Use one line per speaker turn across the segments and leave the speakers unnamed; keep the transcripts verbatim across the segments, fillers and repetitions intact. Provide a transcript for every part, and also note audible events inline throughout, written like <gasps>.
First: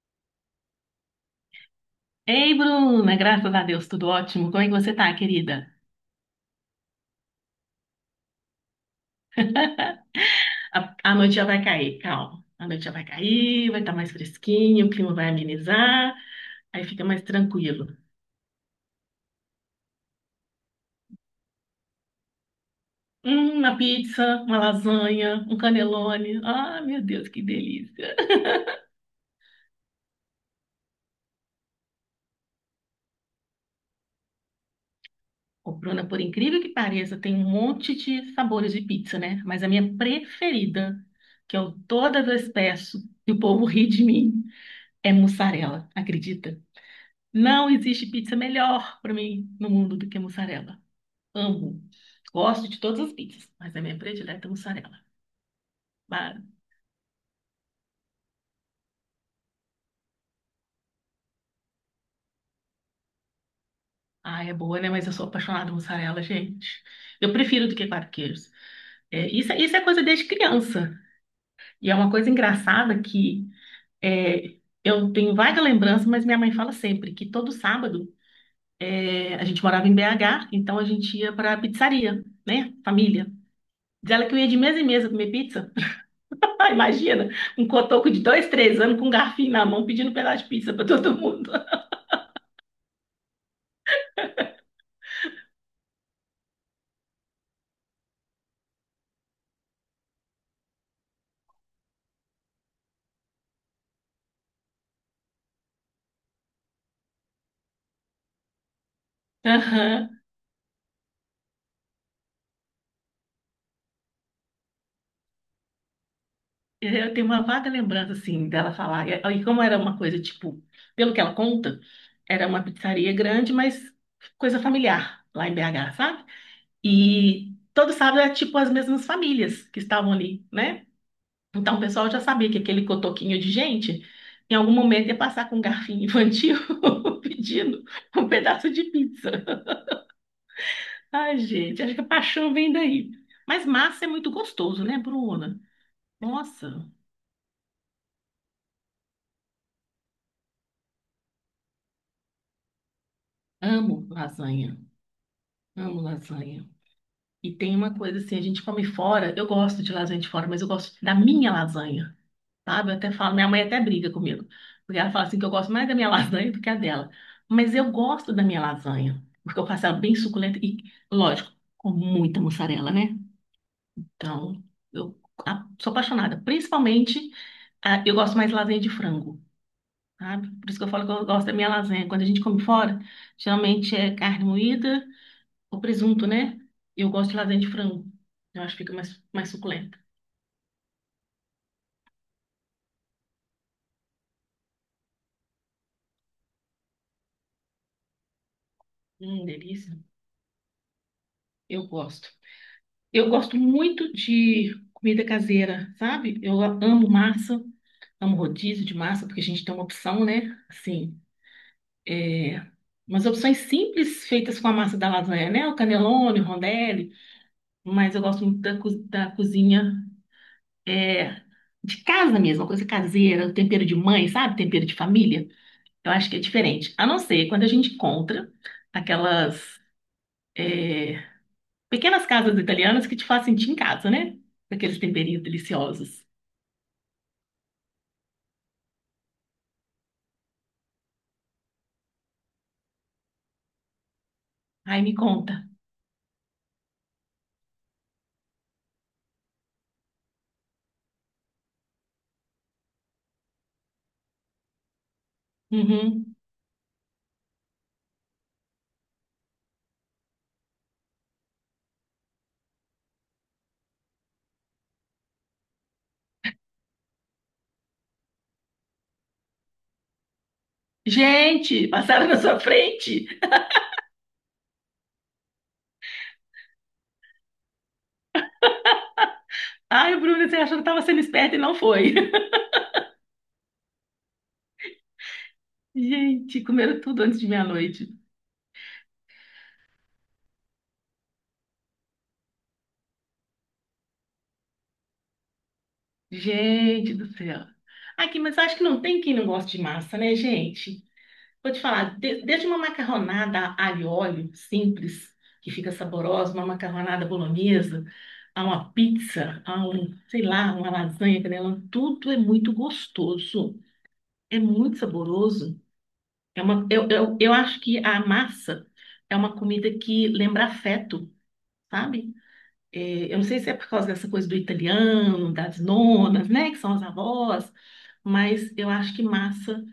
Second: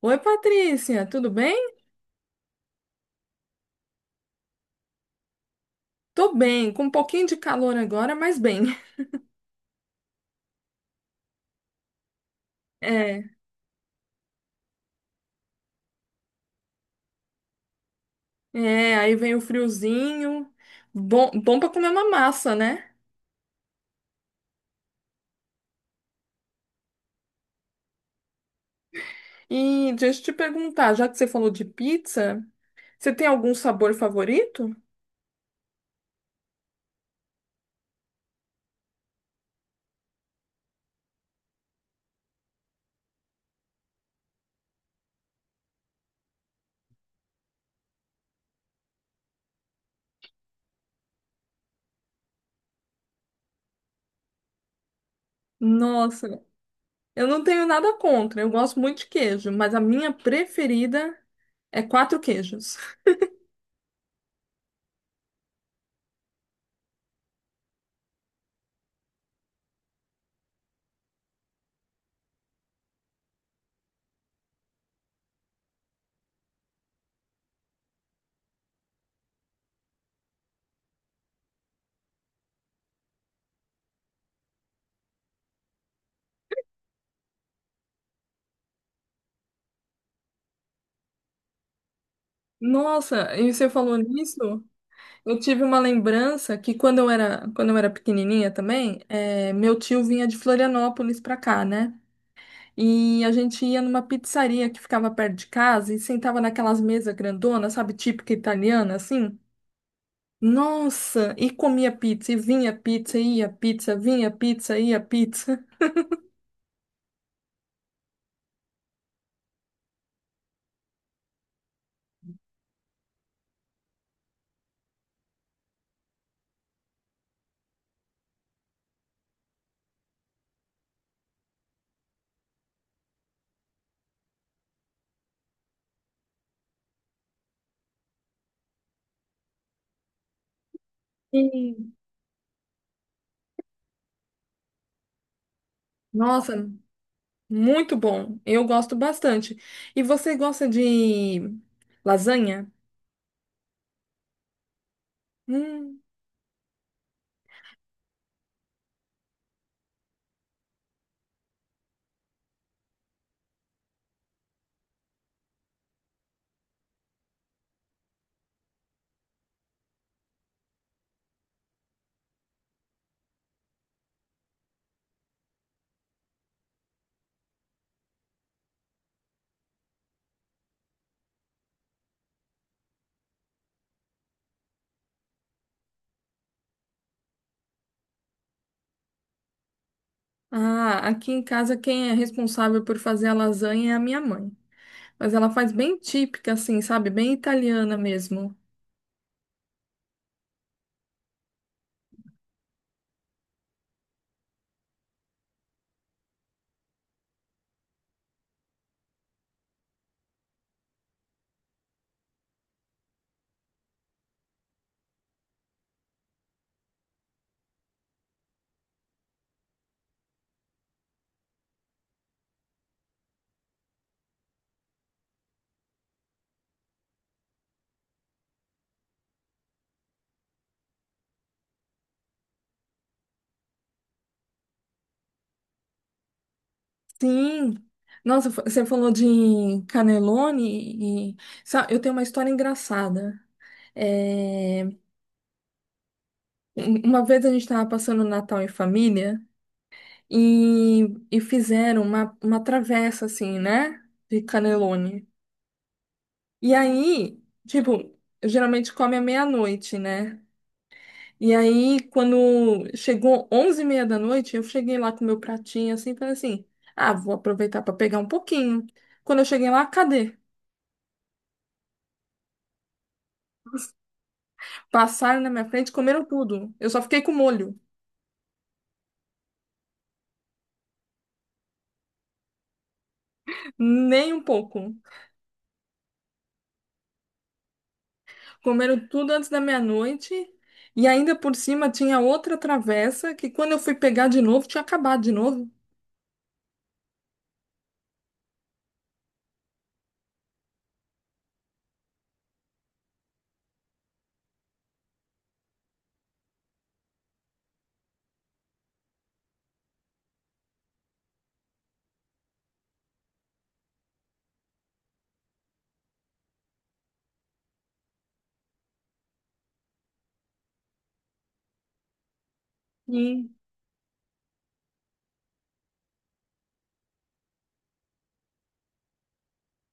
Oi, Patrícia, tudo bem?
Ei, Bruna, graças a Deus, tudo ótimo. Como é que você tá, querida?
Tô bem, com um pouquinho de calor agora, mas bem. <laughs>
A, a noite já vai cair, calma. A noite já vai
É,
cair, vai estar mais fresquinho, o clima vai amenizar, aí fica mais tranquilo.
é, aí vem o friozinho, bom, bom para comer uma massa, né?
Hum, uma pizza, uma lasanha, um canelone. Ah, meu Deus, que delícia.
E deixa eu te perguntar, já que você falou de pizza, você tem algum sabor favorito?
Ô, Bruna, por incrível que pareça, tem um monte de sabores de pizza, né? Mas a minha preferida, que eu toda vez peço e o povo ri de mim, é mussarela, acredita? Não existe pizza melhor para mim no mundo do que mussarela. Amo. Gosto de todas as pizzas, mas a minha predileta é mussarela. Ba-
Nossa, eu não tenho nada contra, eu gosto muito de queijo, mas a minha preferida é quatro queijos.
Ah, é boa, né? Mas eu sou apaixonada por mussarela, gente. Eu prefiro do que quatro queijos. É, isso, é- isso é coisa desde criança. E é uma coisa engraçada que é, eu tenho vaga lembrança, mas minha mãe fala sempre que todo sábado é, a gente morava em B H, então a gente ia para a pizzaria, né? Família. Diz ela que eu ia de mesa em mesa comer pizza. <laughs> Ah, imagina, um cotoco de dois, três anos com um garfinho na mão pedindo um pedaço de pizza para todo mundo.
Nossa, e você falou nisso? Eu tive uma lembrança que quando eu era, quando eu era pequenininha também, eh, meu tio vinha de Florianópolis pra cá, né? E a gente ia numa pizzaria que ficava perto de casa e sentava naquelas mesas grandonas, sabe, típica italiana, assim.
<laughs> Aham.
Nossa, e comia pizza, e vinha pizza, e ia pizza, vinha pizza, ia pizza.
Eu tenho uma vaga lembrança, assim, dela falar. E e como era uma coisa, tipo, pelo que ela conta, era uma pizzaria grande, mas coisa familiar, lá em B H, sabe? E todo sábado era, tipo, as mesmas famílias que estavam ali, né? Então o pessoal já sabia que aquele cotoquinho de gente, em algum momento, ia passar com um garfinho infantil <laughs> pedindo um pedaço de pizza. Ai, gente,
Sim.
acho que a paixão vem daí. Mas massa é muito gostoso, né, Bruna?
Nossa,
Nossa,
muito bom. Eu gosto bastante. E você gosta de lasanha?
amo lasanha. Amo
Hum.
lasanha. E tem uma coisa assim, a gente come fora. Eu gosto de lasanha de fora, mas eu gosto da minha lasanha, sabe? Eu até falo, minha mãe até briga comigo. Porque ela fala assim que eu gosto mais da minha <laughs> lasanha do que a dela. Mas eu gosto da minha lasanha. Porque eu faço ela bem suculenta e, lógico, com muita mussarela, né? Então, eu a- sou apaixonada. Principalmente, a- eu gosto mais de lasanha de frango. Sabe? Por isso que eu falo que eu gosto da minha lasanha. Quando a gente come fora, geralmente é carne moída ou presunto, né? Eu gosto de lasanha de frango. Eu acho que fica mais, mais suculenta.
Ah, aqui em casa quem é responsável por fazer a lasanha é a minha mãe. Mas ela faz bem típica, assim, sabe? Bem italiana mesmo.
Hum, delícia. Eu gosto. Eu gosto muito de comida caseira, sabe? Eu amo massa, amo rodízio de massa, porque a gente tem uma opção, né? Assim, é... umas opções simples feitas com a massa da lasanha, né? O canelone, o rondelli. Mas eu gosto muito da, co- da cozinha. é, de casa mesmo, uma coisa caseira, o tempero de mãe, sabe? Tempero de família. Eu acho que é diferente. A não ser quando a gente encontra aquelas é, pequenas casas italianas que te fazem sentir em casa, né? Com aqueles temperinhos deliciosos.
Sim. Nossa, fa- você falou de cannelloni e sa- eu tenho uma história engraçada. É,
Ai, me conta.
um- Uma vez a gente estava passando o Natal em família e, e fizeram uma, uma travessa, assim, né? De cannelloni.
Uhum.
E aí, tipo, geralmente come à meia-noite, né? E aí, quando chegou onze e meia da noite, eu cheguei lá com meu pratinho, assim, falei assim, ah, vou aproveitar para pegar um pouquinho. Quando eu cheguei lá, cadê?
Gente, passaram na sua frente.
Passaram na minha frente, comeram tudo. Eu só fiquei com molho,
Ai, Bruno, você achou que estava sendo esperto e não foi. <laughs>
nem um pouco.
Gente, comeram tudo antes de meia-noite.
Comeram tudo antes da meia-noite e ainda por cima tinha outra travessa que quando eu fui pegar de novo, tinha acabado de novo.
Gente do céu. Aqui, mas acho que não tem quem não goste de massa, né, gente? Vou te falar, de- desde uma macarronada alho e óleo simples, que fica saborosa, uma macarronada bolonhesa, a uma pizza, a um, sei lá, uma lasanha, canelão, tudo é muito gostoso, é muito saboroso. É uma, eu, eu, eu acho que a massa é uma comida que lembra afeto, sabe? É, eu não
Sim,
sei se é por causa dessa coisa do italiano, das nonas, né, que são as avós, mas eu acho que massa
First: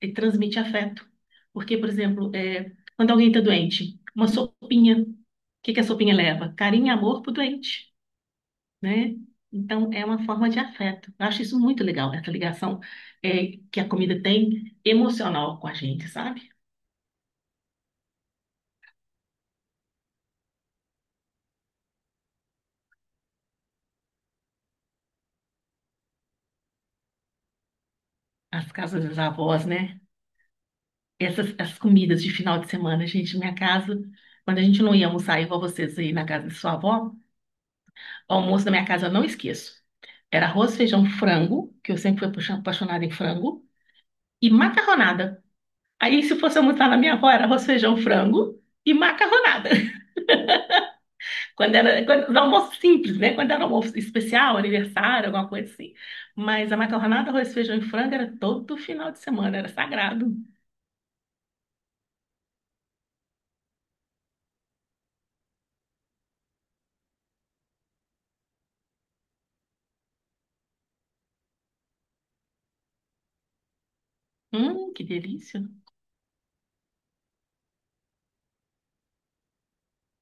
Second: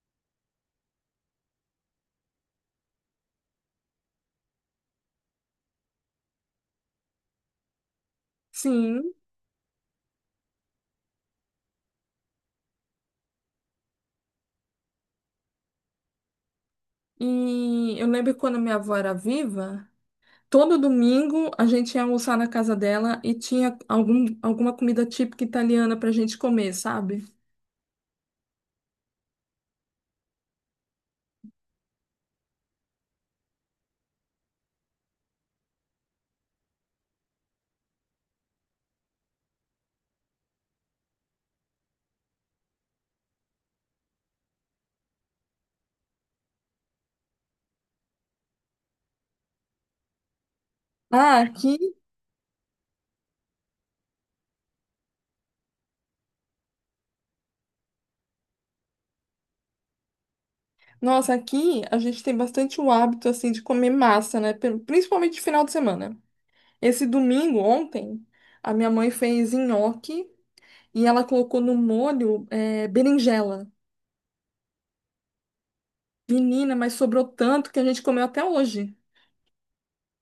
ele transmite afeto. Porque, por exemplo, é, quando alguém está doente, uma sopinha, o que que a sopinha leva? Carinho e amor pro doente,
sim,
né? Então, é uma forma de afeto. Eu acho isso muito legal, essa ligação é, que a comida tem emocional com a gente, sabe?
e eu lembro quando minha avó era viva. Todo domingo a gente ia almoçar na casa dela e tinha algum, alguma comida típica italiana pra gente comer, sabe?
As casas das avós, né? Essas as comidas de final de semana, gente, minha casa, quando a gente não ia almoçar igual vocês aí na casa de sua avó, o almoço da minha casa eu não esqueço. Era arroz, feijão, frango, que eu sempre fui apaixon- apaixonada em frango, e macarronada. Aí, se fosse almoçar na minha avó, era arroz, feijão, frango e macarronada. <laughs>
Ah,
Quando
aqui,
era, quando, era almoço simples, né? Quando era almoço especial, aniversário, alguma coisa assim. Mas a macarronada, arroz, feijão e frango era todo final de semana, era sagrado.
nossa, aqui a gente tem bastante o hábito assim de comer massa, né? Pelo- Principalmente de final de semana. Esse domingo, ontem, a minha mãe fez nhoque e ela colocou no molho eh, berinjela.
Hum, que delícia.
Menina, mas sobrou tanto que a gente comeu até hoje.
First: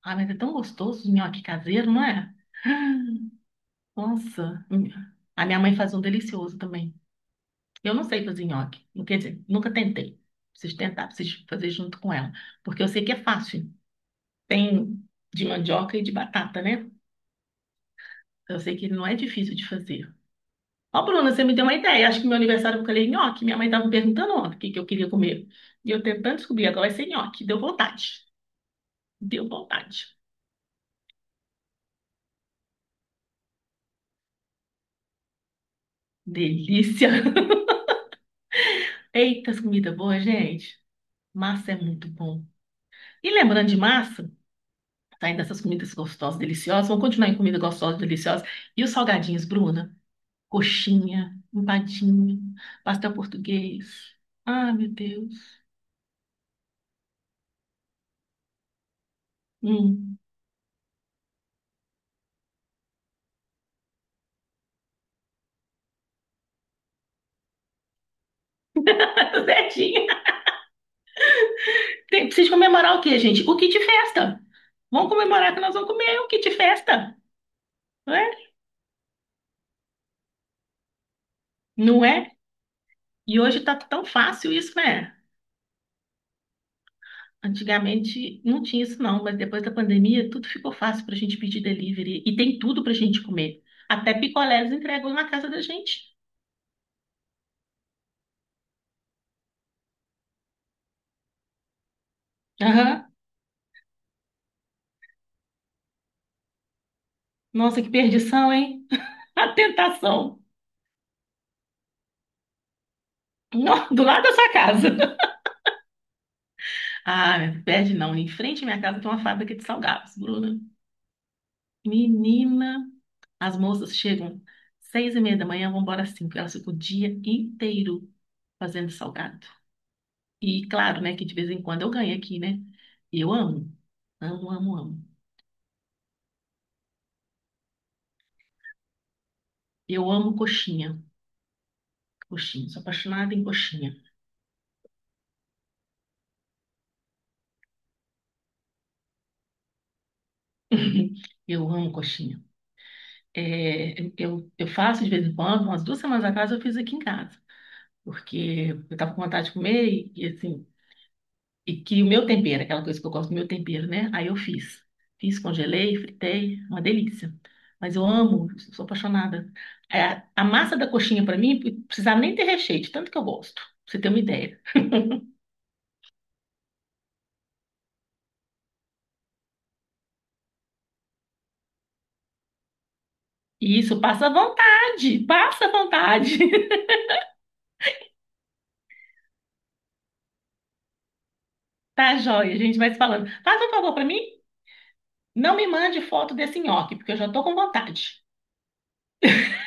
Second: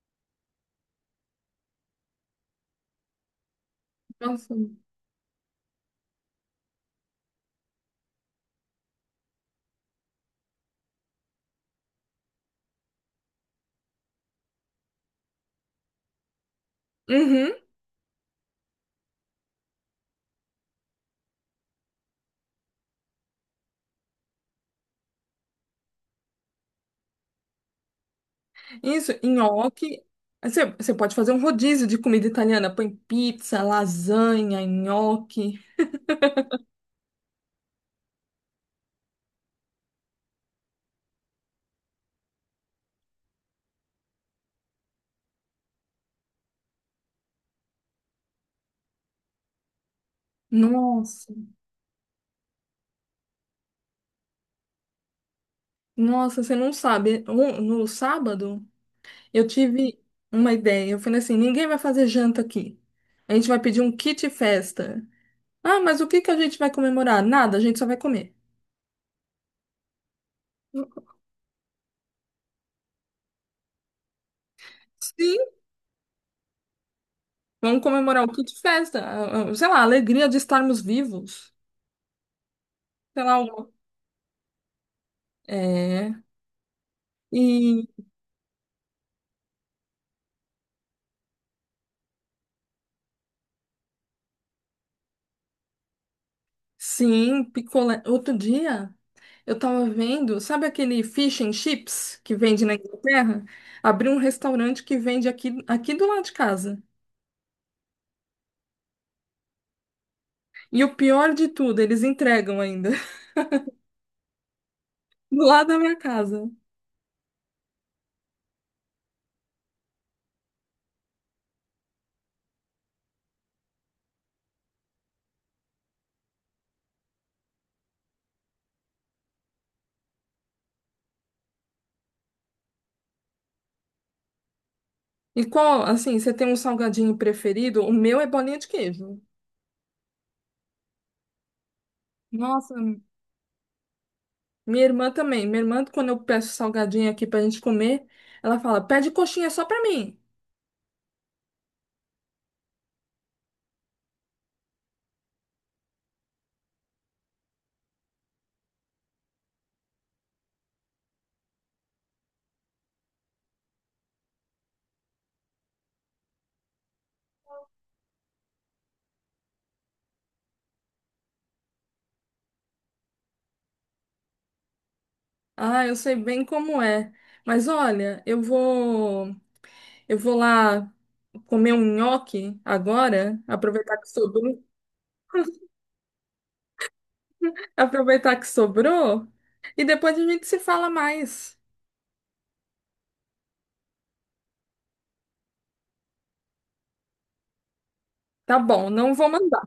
Ah, mas é tão gostoso o nhoque caseiro, não é? <gasps>
Nossa.
Nossa. Hum. A minha mãe faz um delicioso também. Eu não sei fazer nhoque. Quer dizer, nunca tentei. Preciso tentar, preciso fazer junto com ela. Porque eu sei que é fácil. Tem de mandioca e de batata, né?
Uhum.
Eu sei que não é difícil de fazer. Ó, Bruna, você me deu uma ideia. Acho que meu aniversário eu falei nhoque. Minha mãe estava me perguntando ontem o que que eu queria comer. E eu tentando descobrir, agora vai ser nhoque. Deu vontade.
Isso,
Deu
nhoque.
vontade.
Você, você pode fazer um rodízio de comida italiana. Põe pizza, lasanha, nhoque.
Delícia. <laughs> Eita, as comidas boas, gente. Massa é muito bom. E lembrando de massa, saindo dessas comidas gostosas, deliciosas, vamos continuar em comida gostosa, deliciosa. E os salgadinhos, Bruna?
Nossa,
Coxinha, empadinho, pastel português. Ah, meu Deus.
nossa, você não sabe. Um- No sábado, eu tive
Hum.
uma ideia. Eu falei assim: ninguém vai fazer janta aqui. A gente vai pedir um kit festa. Ah, mas o que que a gente vai comemorar? Nada, a gente só vai comer.
<laughs> Zetinha. Tem, precisa comemorar o quê, gente? O kit festa. Vamos
Sim,
comemorar que nós vamos comer o kit festa,
vamos
não
comemorar
é?
o kit festa. Ah, ah, Sei lá, a alegria de estarmos vivos.
Não é?
Sei lá,
E hoje
alguma-
tá tão fácil isso, né?
é. E
Antigamente não tinha isso não, mas depois da pandemia tudo ficou fácil pra gente pedir delivery e tem tudo pra gente comer. Até picolés entregam na casa da gente.
sim, picolé. Outro dia eu tava vendo, sabe aquele fish and chips que vende na
Aham.
Inglaterra? Abriu um restaurante que vende aqui, aqui do lado de casa.
Nossa, que perdição, hein? A tentação.
E o pior de tudo, eles entregam ainda, <laughs>
Nó, do lado da sua casa. <laughs>
do lado da minha casa.
Ah, perde não. Em frente à minha casa tem uma fábrica de salgados, Bruna. Menina, as moças chegam seis e meia da manhã, vão embora às cinco. Elas ficam o dia inteiro fazendo salgado. E claro, né, que de vez em quando eu ganho aqui, né? E eu amo. Amo, amo, amo.
E qual, assim, você tem um salgadinho preferido? O meu é bolinha de queijo.
Eu amo coxinha. Coxinha.
Nossa,
Sou apaixonada em coxinha.
minha irmã também. Minha irmã, quando eu peço salgadinho aqui pra gente comer, ela fala: pede coxinha só pra mim.
<laughs> Eu amo coxinha. É, eu, eu faço de vez em quando, umas duas semanas atrás eu fiz aqui em casa. Porque eu estava com vontade de comer e, e, assim, e que o meu tempero, aquela coisa que eu gosto do meu tempero, né? Aí eu fiz. Fiz, congelei, fritei, uma delícia. Mas eu amo, sou apaixonada. É, a massa da coxinha, para mim, precisava nem ter recheio, de tanto que eu gosto, pra você ter uma ideia.
Ah, eu sei bem como é. Mas olha, eu vou. Eu vou lá comer um nhoque agora,
E
aproveitar
isso,
que
passa à
sobrou,
vontade, passa à vontade. <laughs>
<laughs> aproveitar que sobrou, e depois a gente se fala mais.
Tá joia, a gente vai se falando. Faz um favor para mim, não me mande foto desse nhoque, porque eu já tô com vontade.
Tá bom, não vou mandar.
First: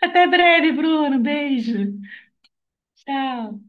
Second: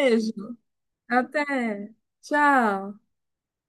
Até breve, Bruno.
até.
Beijo.
Tchau.
Tchau.